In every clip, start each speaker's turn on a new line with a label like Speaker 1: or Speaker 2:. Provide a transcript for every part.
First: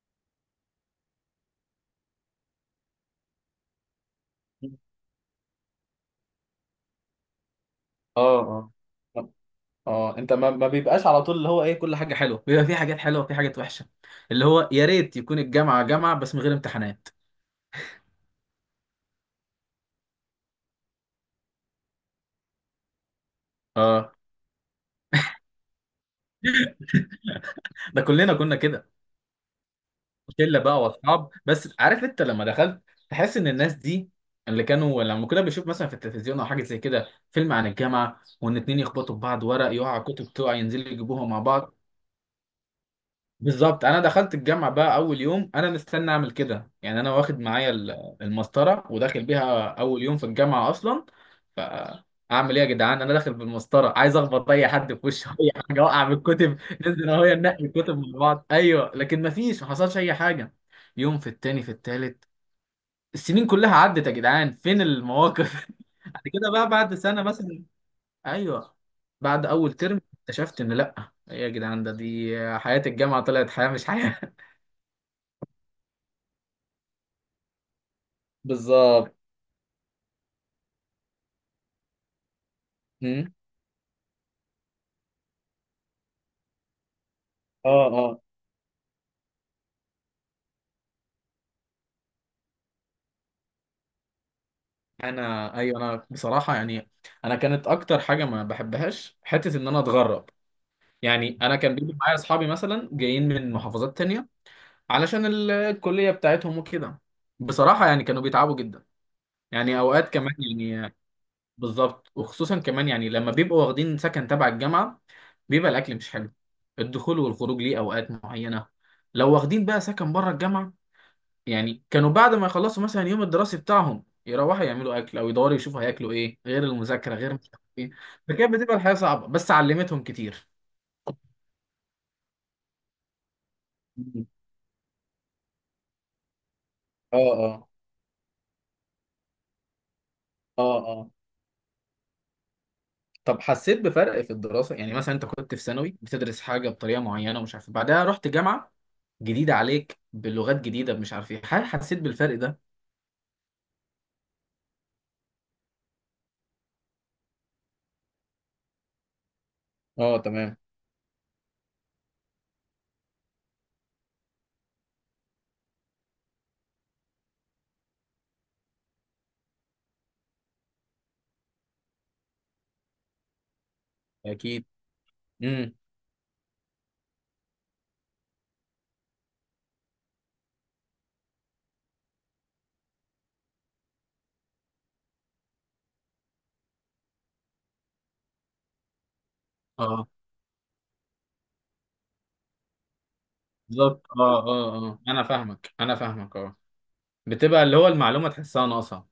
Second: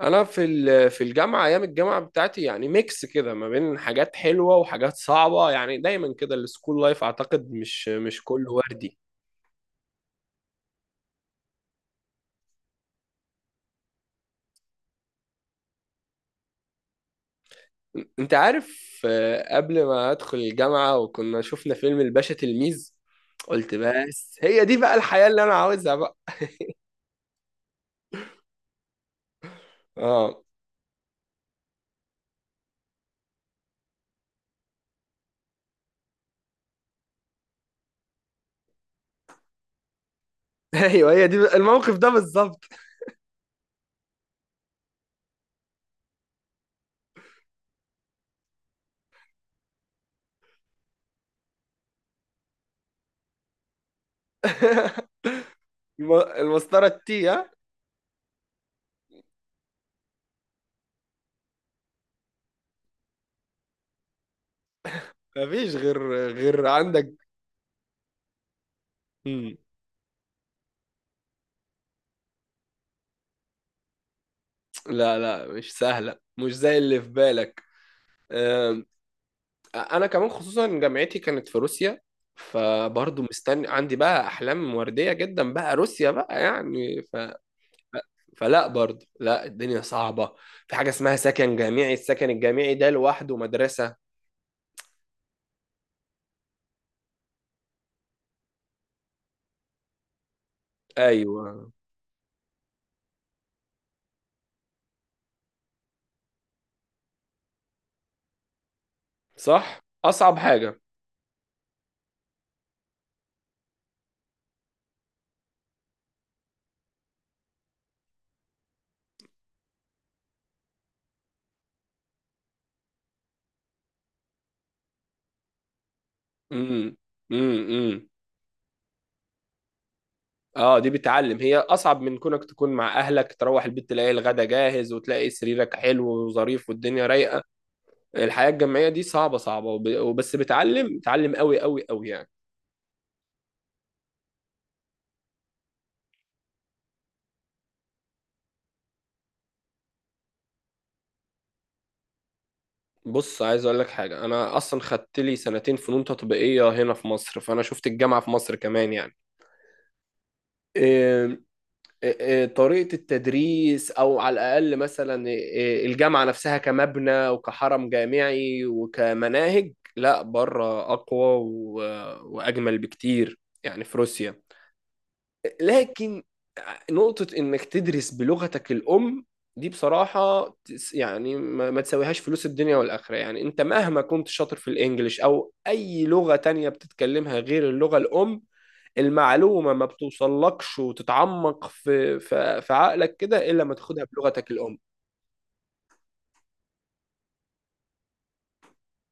Speaker 1: انا في الجامعه، ايام الجامعه بتاعتي، يعني ميكس كده ما بين حاجات حلوه وحاجات صعبه. يعني دايما كده السكول لايف اعتقد مش كله
Speaker 2: اه.
Speaker 1: وردي.
Speaker 2: اه. اه. انت ما بيبقاش على طول، اللي هو ايه، كل حاجه حلوه. بيبقى في حاجات حلوه وفي حاجات وحشه. اللي هو يا ريت يكون الجامعه جامعه بس من غير امتحانات.
Speaker 1: انت عارف، قبل ما ادخل الجامعه وكنا شفنا فيلم الباشا تلميذ، قلت:
Speaker 2: اه.
Speaker 1: بس هي دي بقى الحياه اللي انا عاوزها بقى.
Speaker 2: ده كلنا كنا كده.
Speaker 1: اه.
Speaker 2: شله بقى واصحاب، بس عارف انت لما دخلت تحس ان الناس دي اللي كانوا لما كنا بنشوف مثلا في التلفزيون او حاجه زي كده فيلم عن الجامعه، وان اتنين يخبطوا في بعض، ورق يقع، كتب تقع، ينزلوا
Speaker 1: ايوه، هي
Speaker 2: يجيبوها مع
Speaker 1: دي
Speaker 2: بعض.
Speaker 1: الموقف ده بالظبط.
Speaker 2: بالظبط. انا دخلت الجامعه بقى اول يوم انا مستني اعمل كده، يعني انا واخد معايا المسطره وداخل بيها اول يوم في الجامعه اصلا. فاعمل ايه يا جدعان، انا داخل بالمسطره عايز اخبط اي حد في وشه اي حاجه اوقع من الكتب.
Speaker 1: المسطره
Speaker 2: ننزل اهو
Speaker 1: التي ها.
Speaker 2: ننقي الكتب مع بعض، ايوه، لكن ما فيش، ما حصلش اي حاجه. يوم، في التاني، في التالت، السنين كلها عدت يا جدعان، فين المواقف
Speaker 1: مفيش غير،
Speaker 2: بعد كده
Speaker 1: غير
Speaker 2: بقى بعد
Speaker 1: عندك.
Speaker 2: سنه مثلا. ايوه. بعد
Speaker 1: مم.
Speaker 2: اول ترم اكتشفت ان لا، ايه يا جدعان، ده دي حياه الجامعه طلعت حياه مش حياه.
Speaker 1: لا لا، مش سهله، مش زي اللي في بالك.
Speaker 2: بالظبط.
Speaker 1: انا كمان، خصوصا جامعتي كانت في روسيا، فبرضه
Speaker 2: مم.
Speaker 1: مستني عندي بقى احلام ورديه جدا بقى روسيا بقى يعني.
Speaker 2: اه. اه.
Speaker 1: فلا، برضه لا، الدنيا صعبه. في حاجه اسمها سكن جامعي، السكن الجامعي ده لوحده مدرسه.
Speaker 2: انا، ايوه، انا بصراحه يعني، انا كانت اكتر حاجه ما بحبهاش حته ان انا اتغرب. يعني انا
Speaker 1: ايوه،
Speaker 2: كان بيجي معايا اصحابي مثلا جايين من محافظات تانية علشان الكليه بتاعتهم وكده. بصراحه يعني كانوا بيتعبوا جدا. يعني
Speaker 1: صح،
Speaker 2: اوقات كمان،
Speaker 1: اصعب حاجه.
Speaker 2: يعني بالظبط، وخصوصا كمان يعني لما بيبقوا واخدين سكن تبع الجامعه، بيبقى الاكل مش حلو، الدخول والخروج ليه اوقات معينه. لو واخدين بقى سكن بره الجامعه، يعني كانوا بعد ما يخلصوا مثلا يوم الدراسي بتاعهم يروحوا يعملوا اكل او يدوروا يشوفوا هياكلوا ايه، غير
Speaker 1: امم،
Speaker 2: المذاكره، غير مش عارف ايه.
Speaker 1: امم.
Speaker 2: فكانت بتبقى الحياه صعبه بس علمتهم كتير.
Speaker 1: اه، دي بتعلم، هي اصعب من كونك تكون مع اهلك تروح البيت تلاقي
Speaker 2: مم.
Speaker 1: الغدا جاهز وتلاقي سريرك حلو وظريف والدنيا
Speaker 2: اه.
Speaker 1: رايقه.
Speaker 2: اه.
Speaker 1: الحياه الجامعيه دي صعبه صعبه، وبس
Speaker 2: اه.
Speaker 1: بتعلم
Speaker 2: اه.
Speaker 1: بتعلم قوي قوي قوي يعني.
Speaker 2: طب حسيت بفرق في الدراسه؟ يعني مثلا انت كنت في ثانوي بتدرس حاجه بطريقه معينه ومش عارف إيه، بعدها رحت جامعه جديده عليك بلغات جديده مش عارف ايه، هل حسيت بالفرق ده؟
Speaker 1: بص، عايز اقول لك حاجه. انا اصلا خدت لي سنتين فنون تطبيقيه هنا في مصر، فانا شفت الجامعه في مصر كمان يعني.
Speaker 2: اه تمام.
Speaker 1: إيه- طريقه التدريس، او على الاقل مثلا الجامعه نفسها كمبنى وكحرم جامعي وكمناهج، لا، بره اقوى واجمل بكتير يعني، في روسيا.
Speaker 2: اكيد. امم.
Speaker 1: لكن نقطة إنك تدرس بلغتك الأم، دي بصراحة يعني ما تساويهاش فلوس الدنيا والآخرة. يعني أنت مهما كنت شاطر في الإنجليش أو أي لغة تانية بتتكلمها غير اللغة الأم، المعلومة ما
Speaker 2: اه.
Speaker 1: بتوصلكش وتتعمق في عقلك كده إلا ما تاخدها
Speaker 2: بالظبط. اه.
Speaker 1: بلغتك الأم.
Speaker 2: اه. اه. انا فاهمك، انا فاهمك. اه. بتبقى اللي هو المعلومه تحسها ناقصه.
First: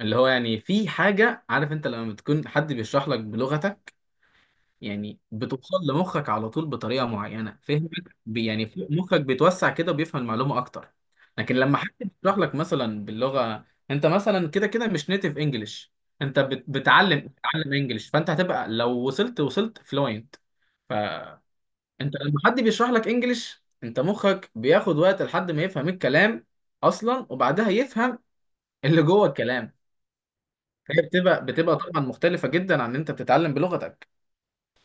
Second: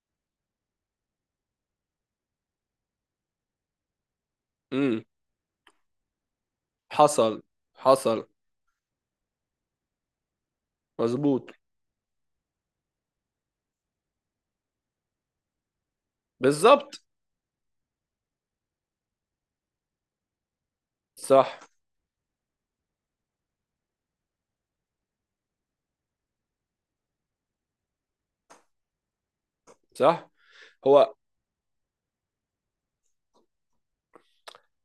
Speaker 2: اللي هو يعني في حاجة، عارف انت لما بتكون حد بيشرح لك بلغتك
Speaker 1: امم.
Speaker 2: يعني بتوصل لمخك على طول بطريقة
Speaker 1: حصل،
Speaker 2: معينة، فهمك؟
Speaker 1: حصل،
Speaker 2: يعني مخك بيتوسع كده وبيفهم المعلومة أكتر.
Speaker 1: مظبوط،
Speaker 2: لكن لما حد بيشرح لك مثلا باللغة، انت مثلا كده كده مش نيتيف انجلش، انت
Speaker 1: بالظبط،
Speaker 2: بتعلم بتتعلم انجلش، فانت هتبقى لو وصلت، وصلت فلوينت.
Speaker 1: صح،
Speaker 2: فانت لما حد بيشرح لك انجلش انت مخك بياخد وقت لحد ما يفهم الكلام اصلا، وبعدها يفهم اللي جوه الكلام.
Speaker 1: صح.
Speaker 2: هي
Speaker 1: هو
Speaker 2: بتبقى طبعا مختلفة جدا عن ان انت بتتعلم بلغتك.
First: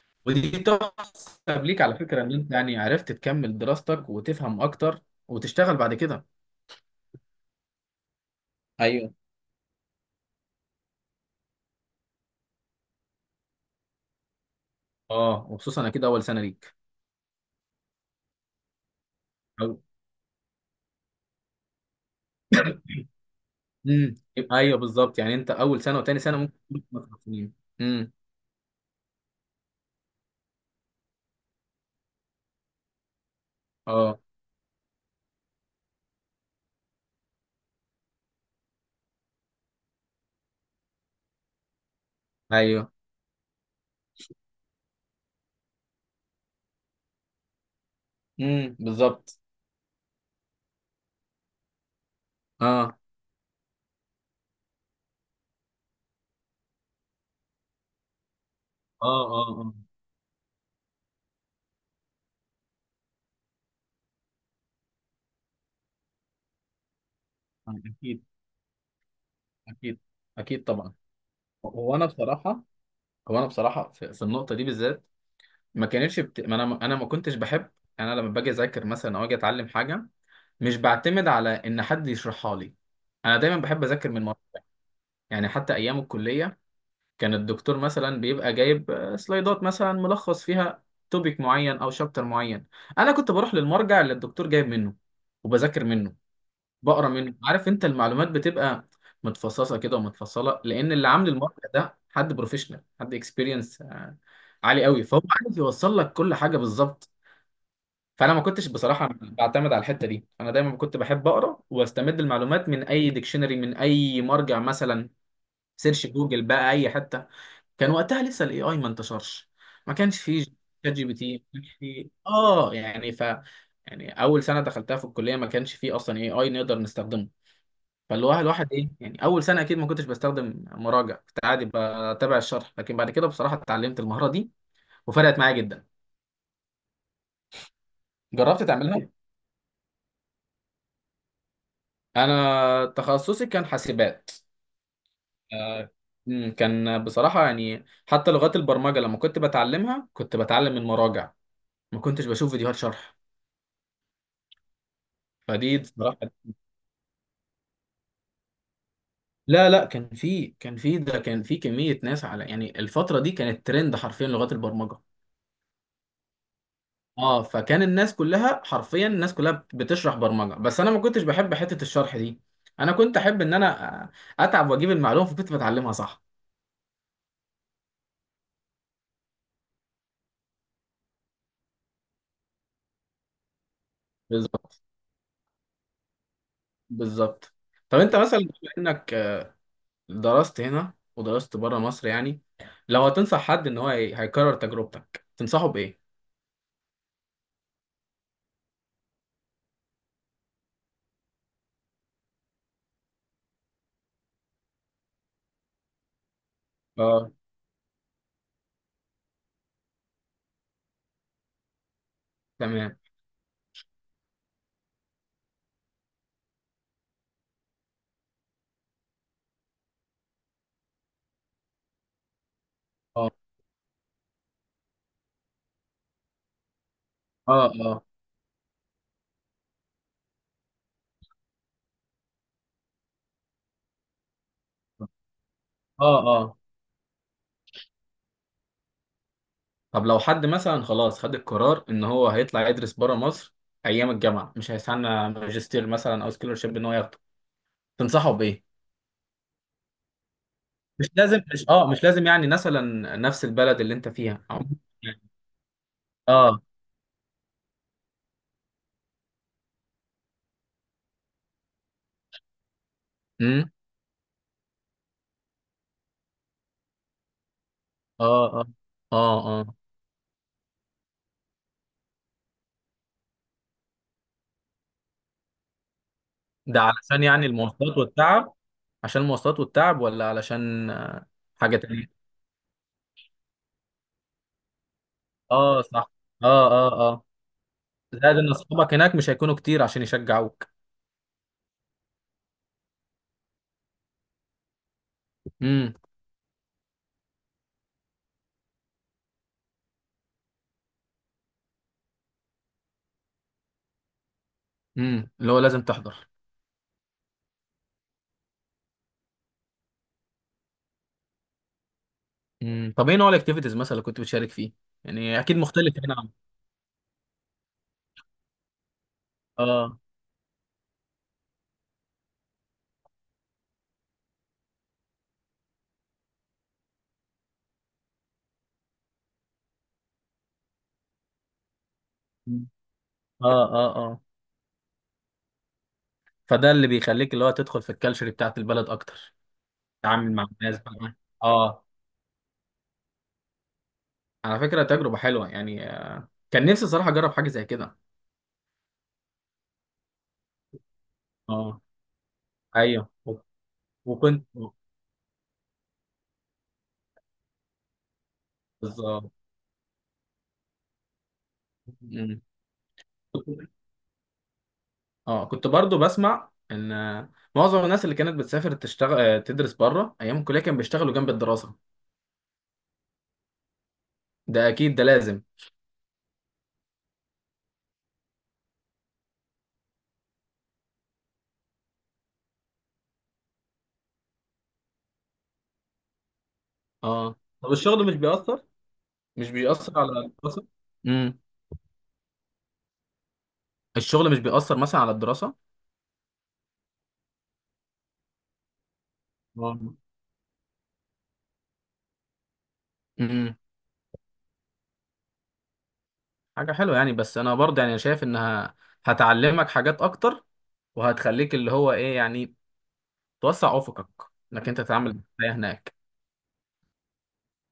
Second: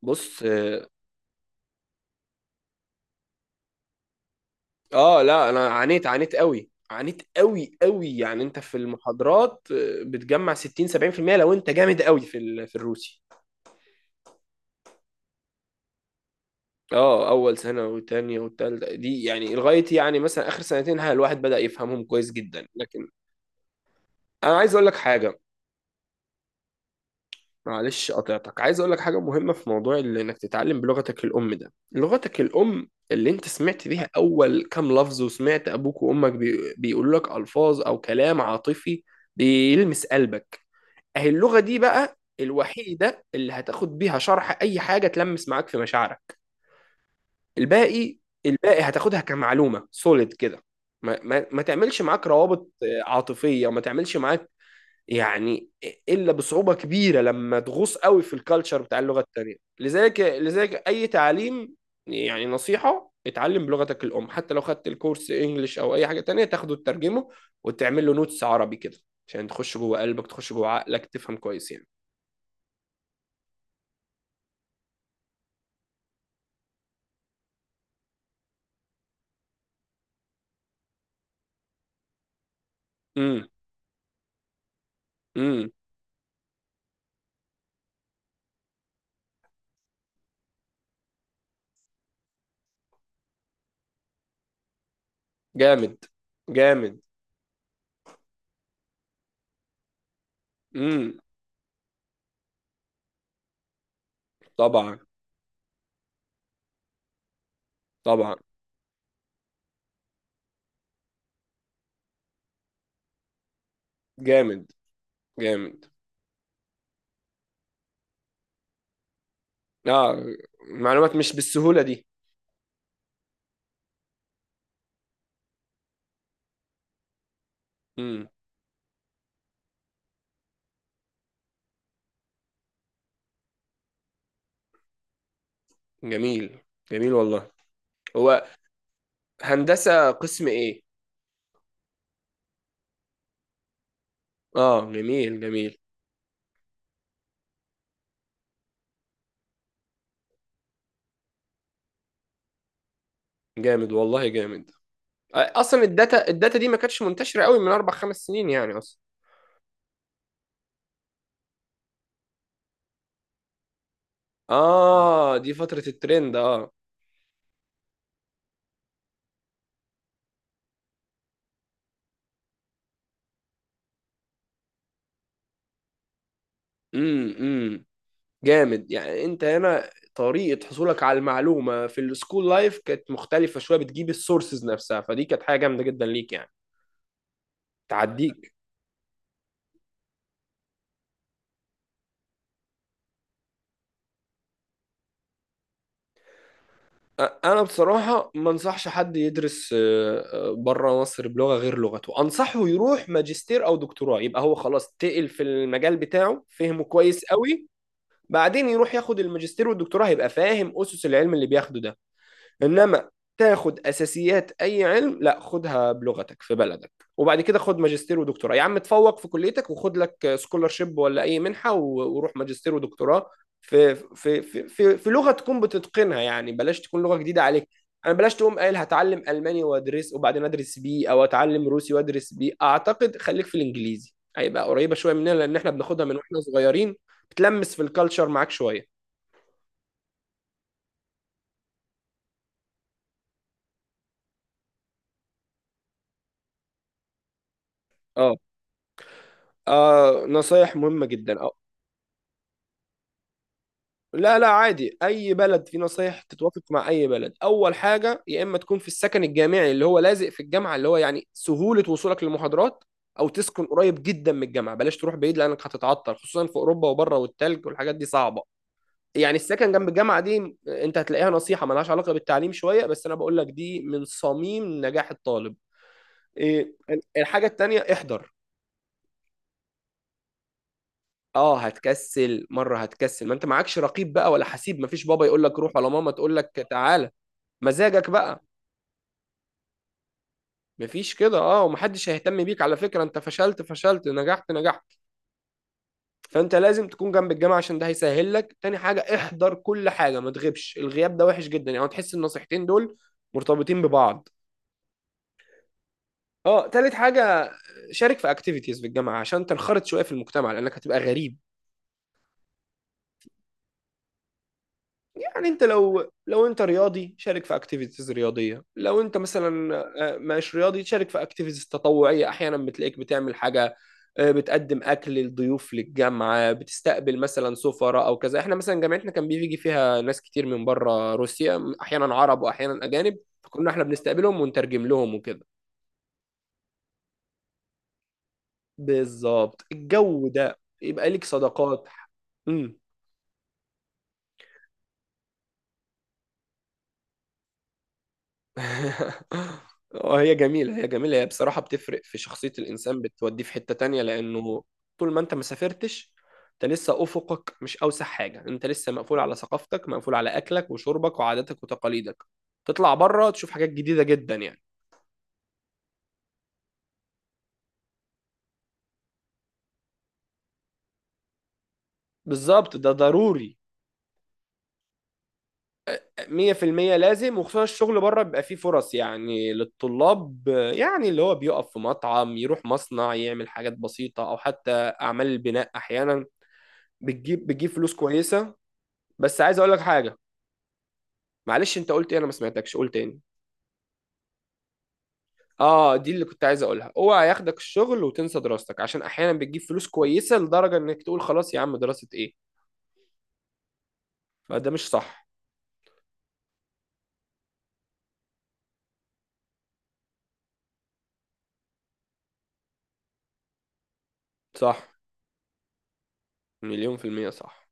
Speaker 1: بص
Speaker 2: ودي
Speaker 1: آه،
Speaker 2: تقرب ليك على فكرة ان انت يعني عرفت تكمل دراستك وتفهم اكتر
Speaker 1: اه لا، انا
Speaker 2: وتشتغل بعد
Speaker 1: عانيت،
Speaker 2: كده.
Speaker 1: عانيت قوي، عانيت قوي قوي، يعني انت في
Speaker 2: ايوه.
Speaker 1: المحاضرات بتجمع 60 70% لو انت جامد قوي في الروسي.
Speaker 2: اه، وخصوصا اكيد اول سنة ليك.
Speaker 1: اه، اول سنه والتانيه والتالته دي يعني
Speaker 2: أو...
Speaker 1: لغايه يعني مثلا اخر سنتين، ها، الواحد بدأ يفهمهم كويس جدا، لكن
Speaker 2: امم.
Speaker 1: انا عايز
Speaker 2: ايوه
Speaker 1: اقول لك
Speaker 2: بالظبط، يعني
Speaker 1: حاجه.
Speaker 2: انت اول سنة وتاني سنة ممكن تكون في مصر سنين.
Speaker 1: معلش،
Speaker 2: امم.
Speaker 1: قطعتك، عايز اقول لك حاجه مهمه في موضوع انك تتعلم بلغتك الام. ده لغتك الام اللي انت سمعت بيها
Speaker 2: اه
Speaker 1: اول كام لفظ، وسمعت ابوك وامك بيقولوا لك الفاظ او كلام عاطفي، بيلمس قلبك. اهي اللغة دي بقى
Speaker 2: ايوه.
Speaker 1: الوحيدة اللي هتاخد بيها شرح أي حاجة تلمس معاك في مشاعرك. الباقي،
Speaker 2: امم.
Speaker 1: الباقي هتاخدها
Speaker 2: بالظبط.
Speaker 1: كمعلومة سوليد كده. ما تعملش معاك روابط
Speaker 2: اه.
Speaker 1: عاطفية، وما تعملش معاك يعني إلا بصعوبة كبيرة لما تغوص قوي في الكالتشر بتاع اللغة
Speaker 2: اه.
Speaker 1: التانية.
Speaker 2: اه.
Speaker 1: لذلك أي تعليم، يعني نصيحة: اتعلم بلغتك الأم، حتى لو خدت الكورس إنجليش أو أي حاجة تانية تاخده تترجمه،
Speaker 2: اه.
Speaker 1: وتعمل له
Speaker 2: اكيد.
Speaker 1: نوتس عربي كده عشان تخش
Speaker 2: اكيد
Speaker 1: جوه قلبك، تخش
Speaker 2: اكيد
Speaker 1: جوه
Speaker 2: طبعا.
Speaker 1: عقلك، تفهم كويس يعني.
Speaker 2: هو انا بصراحة هو انا بصراحة في النقطة دي بالذات، ما كانتش بت... ما انا انا ما كنتش بحب. انا لما باجي اذاكر مثلا او اجي اتعلم حاجه مش بعتمد على ان حد يشرحها لي. انا
Speaker 1: امم،
Speaker 2: دايما بحب اذاكر من مره. يعني
Speaker 1: امم.
Speaker 2: حتى ايام الكليه كان الدكتور مثلا بيبقى جايب سلايدات مثلا ملخص فيها توبيك معين او شابتر معين، انا كنت بروح للمرجع اللي الدكتور جايب منه وبذاكر
Speaker 1: جامد
Speaker 2: منه،
Speaker 1: جامد.
Speaker 2: بقرا منه. عارف انت المعلومات بتبقى متفصصه كده ومتفصله لان اللي
Speaker 1: امم.
Speaker 2: عامل المرجع ده حد بروفيشنال، حد اكسبيرينس عالي
Speaker 1: طبعا،
Speaker 2: قوي، فهو عارف يوصل لك كل حاجه بالظبط.
Speaker 1: طبعا.
Speaker 2: فانا ما كنتش بصراحه بعتمد على الحته دي، انا دايما كنت بحب اقرا واستمد المعلومات من اي ديكشنري من اي مرجع
Speaker 1: جامد
Speaker 2: مثلا،
Speaker 1: جامد.
Speaker 2: سيرش جوجل بقى اي حته. كان وقتها لسه الاي اي ما انتشرش، ما كانش
Speaker 1: اه،
Speaker 2: فيه شات جي بي
Speaker 1: معلومات مش
Speaker 2: تي، ما كانش
Speaker 1: بالسهولة دي.
Speaker 2: فيه، اه يعني، ف يعني اول سنه دخلتها في الكليه ما كانش فيه اصلا اي اي نقدر نستخدمه. فاللي
Speaker 1: امم.
Speaker 2: هو الواحد ايه يعني، اول سنه اكيد ما كنتش بستخدم مراجع، كنت عادي بتابع الشرح، لكن بعد كده بصراحه اتعلمت المهاره دي وفرقت معايا جدا.
Speaker 1: جميل، جميل والله. هو
Speaker 2: جربت تعملها؟
Speaker 1: هندسة قسم ايه؟
Speaker 2: انا تخصصي كان حاسبات.
Speaker 1: اه، جميل جميل.
Speaker 2: آه، كان بصراحة يعني حتى لغات البرمجة لما كنت بتعلمها كنت بتعلم من مراجع، ما كنتش بشوف فيديوهات شرح.
Speaker 1: جامد والله جامد.
Speaker 2: فدي
Speaker 1: اصلا
Speaker 2: بصراحة.
Speaker 1: الداتا، الداتا دي ما كانتش منتشرة قوي من 4-5 سنين يعني، اصلا.
Speaker 2: لا لا، كان في كمية ناس على، يعني الفترة دي كانت ترند حرفيا لغات البرمجة.
Speaker 1: اه، دي فترة الترند. اه.
Speaker 2: اه، فكان الناس كلها حرفيا، الناس كلها بتشرح برمجة، بس انا ما كنتش بحب حتة الشرح دي. انا كنت احب ان انا اتعب واجيب المعلومة، فكنت بتعلمها صح.
Speaker 1: امم. جامد. يعني انت هنا طريقة حصولك على المعلومة في السكول لايف كانت مختلفة شوية، بتجيب السورسز
Speaker 2: بالظبط.
Speaker 1: نفسها، فدي كانت حاجة جامدة جدا ليك يعني.
Speaker 2: بالظبط. طب انت مثلا
Speaker 1: تعديك.
Speaker 2: بما انك درست هنا ودرست بره مصر، يعني لو هتنصح حد ان هو هيكرر تجربتك، تنصحه بايه؟
Speaker 1: انا بصراحة ما انصحش حد يدرس بره مصر بلغة غير لغته. انصحه يروح ماجستير او دكتوراه، يبقى هو خلاص تقل في المجال بتاعه، فهمه كويس
Speaker 2: اه
Speaker 1: قوي. بعدين يروح ياخد الماجستير والدكتوراه، هيبقى فاهم اسس العلم اللي بياخده ده.
Speaker 2: تمام.
Speaker 1: انما تاخد اساسيات اي علم، لا، خدها بلغتك في بلدك. وبعد كده خد ماجستير ودكتوراه، يا عم تفوق في كليتك وخد لك سكولارشيب ولا اي منحه وروح ماجستير ودكتوراه
Speaker 2: اه.
Speaker 1: في لغه تكون بتتقنها يعني، بلاش تكون لغه جديده
Speaker 2: اه.
Speaker 1: عليك.
Speaker 2: اه.
Speaker 1: انا بلاش تقوم قايل هتعلم الماني وادرس وبعدين ادرس بيه، او اتعلم روسي وادرس بيه. اعتقد خليك في الانجليزي، هيبقى قريبه شويه مننا لان احنا بناخدها من
Speaker 2: اه.
Speaker 1: واحنا
Speaker 2: اه.
Speaker 1: صغيرين، بتلمس في الكالتشر معاك شويه.
Speaker 2: طب لو حد مثلا خلاص خد القرار ان هو هيطلع يدرس بره مصر ايام الجامعه، مش هيستنى ماجستير مثلا او سكولرشيب ان هو ياخده، تنصحه
Speaker 1: اه.
Speaker 2: بايه؟
Speaker 1: نصايح مهمة
Speaker 2: مش
Speaker 1: جدا
Speaker 2: لازم
Speaker 1: آه.
Speaker 2: مش اه مش لازم يعني مثلا نفس البلد اللي انت
Speaker 1: لا
Speaker 2: فيها.
Speaker 1: لا، عادي اي بلد، في نصايح
Speaker 2: اه.
Speaker 1: تتوافق مع اي بلد. اول حاجه: يا اما تكون في السكن الجامعي اللي هو لازق في الجامعه، اللي هو يعني سهوله وصولك للمحاضرات، او تسكن
Speaker 2: امم.
Speaker 1: قريب جدا من الجامعه. بلاش تروح بعيد لانك هتتعطل، خصوصا في اوروبا وبره، والتلج والحاجات دي صعبه.
Speaker 2: اه. اه.
Speaker 1: يعني
Speaker 2: اه.
Speaker 1: السكن
Speaker 2: اه.
Speaker 1: جنب الجامعه دي، انت هتلاقيها نصيحه ملهاش علاقه بالتعليم شويه، بس انا بقول لك دي من صميم نجاح الطالب. إيه،
Speaker 2: ده علشان
Speaker 1: الحاجه
Speaker 2: يعني
Speaker 1: التانيه:
Speaker 2: المواصلات
Speaker 1: احضر.
Speaker 2: والتعب. عشان المواصلات والتعب ولا علشان
Speaker 1: اه،
Speaker 2: حاجة تانية؟
Speaker 1: هتكسل، مره هتكسل. ما انت معكش رقيب بقى ولا حسيب، مفيش بابا يقول لك روح
Speaker 2: اه
Speaker 1: ولا ماما
Speaker 2: صح.
Speaker 1: تقول لك
Speaker 2: اه. اه.
Speaker 1: تعالى،
Speaker 2: اه.
Speaker 1: مزاجك
Speaker 2: زائد
Speaker 1: بقى.
Speaker 2: ان اصحابك هناك مش هيكونوا كتير عشان يشجعوك.
Speaker 1: مفيش كده. اه، ومحدش هيهتم بيك على فكرة، انت فشلت فشلت، نجحت نجحت.
Speaker 2: امم.
Speaker 1: فانت لازم تكون جنب الجامعة عشان ده هيسهل لك. تاني حاجة: احضر كل حاجة، ما تغيبش. الغياب ده وحش جدا، يعني تحس النصيحتين دول مرتبطين ببعض.
Speaker 2: امم. اللي هو لازم تحضر.
Speaker 1: اه، تالت حاجة: شارك في اكتيفيتيز في الجامعة، عشان تنخرط شوية في المجتمع لانك هتبقى غريب.
Speaker 2: امم. طب ايه نوع الاكتيفيتيز مثلا اللي كنت بتشارك فيه؟ يعني
Speaker 1: يعني
Speaker 2: اكيد
Speaker 1: انت،
Speaker 2: مختلف
Speaker 1: لو
Speaker 2: هنا عن...
Speaker 1: لو انت رياضي، شارك في اكتيفيتيز رياضيه. لو انت مثلا
Speaker 2: اه.
Speaker 1: مش رياضي، شارك في اكتيفيتيز تطوعيه. احيانا بتلاقيك بتعمل حاجه، بتقدم اكل للضيوف للجامعه، بتستقبل مثلا سفراء او كذا. احنا مثلا جامعتنا كان بيجي فيها ناس كتير من بره روسيا، احيانا عرب
Speaker 2: مم.
Speaker 1: واحيانا اجانب،
Speaker 2: اه.
Speaker 1: فكنا احنا
Speaker 2: اه. اه.
Speaker 1: بنستقبلهم ونترجم لهم وكده.
Speaker 2: فده اللي بيخليك اللي هو تدخل في الكالتشر بتاعت البلد اكتر،
Speaker 1: بالظبط. الجو
Speaker 2: تتعامل مع
Speaker 1: ده
Speaker 2: الناس
Speaker 1: يبقى
Speaker 2: بقى.
Speaker 1: ليك
Speaker 2: اه.
Speaker 1: صداقات. امم.
Speaker 2: على فكرة تجربة حلوة، يعني كان نفسي صراحة اجرب حاجة زي كده.
Speaker 1: اه، هي جميلة، هي جميلة. هي بصراحة
Speaker 2: اه.
Speaker 1: بتفرق في شخصية الإنسان،
Speaker 2: ايوه.
Speaker 1: بتوديه في حتة تانية
Speaker 2: وكنت.
Speaker 1: لأنه طول ما أنت ما سافرتش، أنت لسه أفقك مش أوسع حاجة، أنت لسه مقفول
Speaker 2: بالظبط.
Speaker 1: على ثقافتك، مقفول على أكلك وشربك وعاداتك وتقاليدك.
Speaker 2: مم.
Speaker 1: تطلع بره تشوف حاجات جديدة جدا يعني.
Speaker 2: اه، كنت برضو بسمع ان معظم الناس اللي كانت بتسافر تشتغل، تدرس بره ايام الكليه، كانوا بيشتغلوا جنب الدراسه.
Speaker 1: بالظبط، ده ضروري.
Speaker 2: ده اكيد، ده لازم.
Speaker 1: 100% لازم، وخصوصا الشغل بره بيبقى فيه فرص يعني للطلاب. يعني اللي هو بيقف في مطعم، يروح مصنع يعمل حاجات بسيطة، أو حتى أعمال البناء أحيانا.
Speaker 2: اه.
Speaker 1: بتجيب بتجيب
Speaker 2: طب
Speaker 1: فلوس
Speaker 2: الشغل مش
Speaker 1: كويسة.
Speaker 2: بيأثر؟
Speaker 1: بس
Speaker 2: مش
Speaker 1: عايز اقول لك
Speaker 2: بيأثر على
Speaker 1: حاجه.
Speaker 2: الدراسه؟ امم.
Speaker 1: معلش، انت قلت ايه؟ انا ما سمعتكش، قول تاني.
Speaker 2: الشغل مش بيأثر مثلا على الدراسه؟
Speaker 1: اه، دي اللي كنت عايز اقولها. اوعى ياخدك الشغل وتنسى دراستك، عشان احيانا بتجيب فلوس
Speaker 2: اه.
Speaker 1: كويسه لدرجه انك تقول: خلاص يا عم، دراسه ايه؟
Speaker 2: امم.
Speaker 1: فده مش صح.
Speaker 2: حاجه حلوه يعني، بس انا برضه يعني شايف انها هتعلمك حاجات اكتر، وهتخليك اللي هو ايه يعني توسع افقك، انك
Speaker 1: صح،
Speaker 2: انت تتعامل بالحياه هناك.
Speaker 1: مليون في المية صح.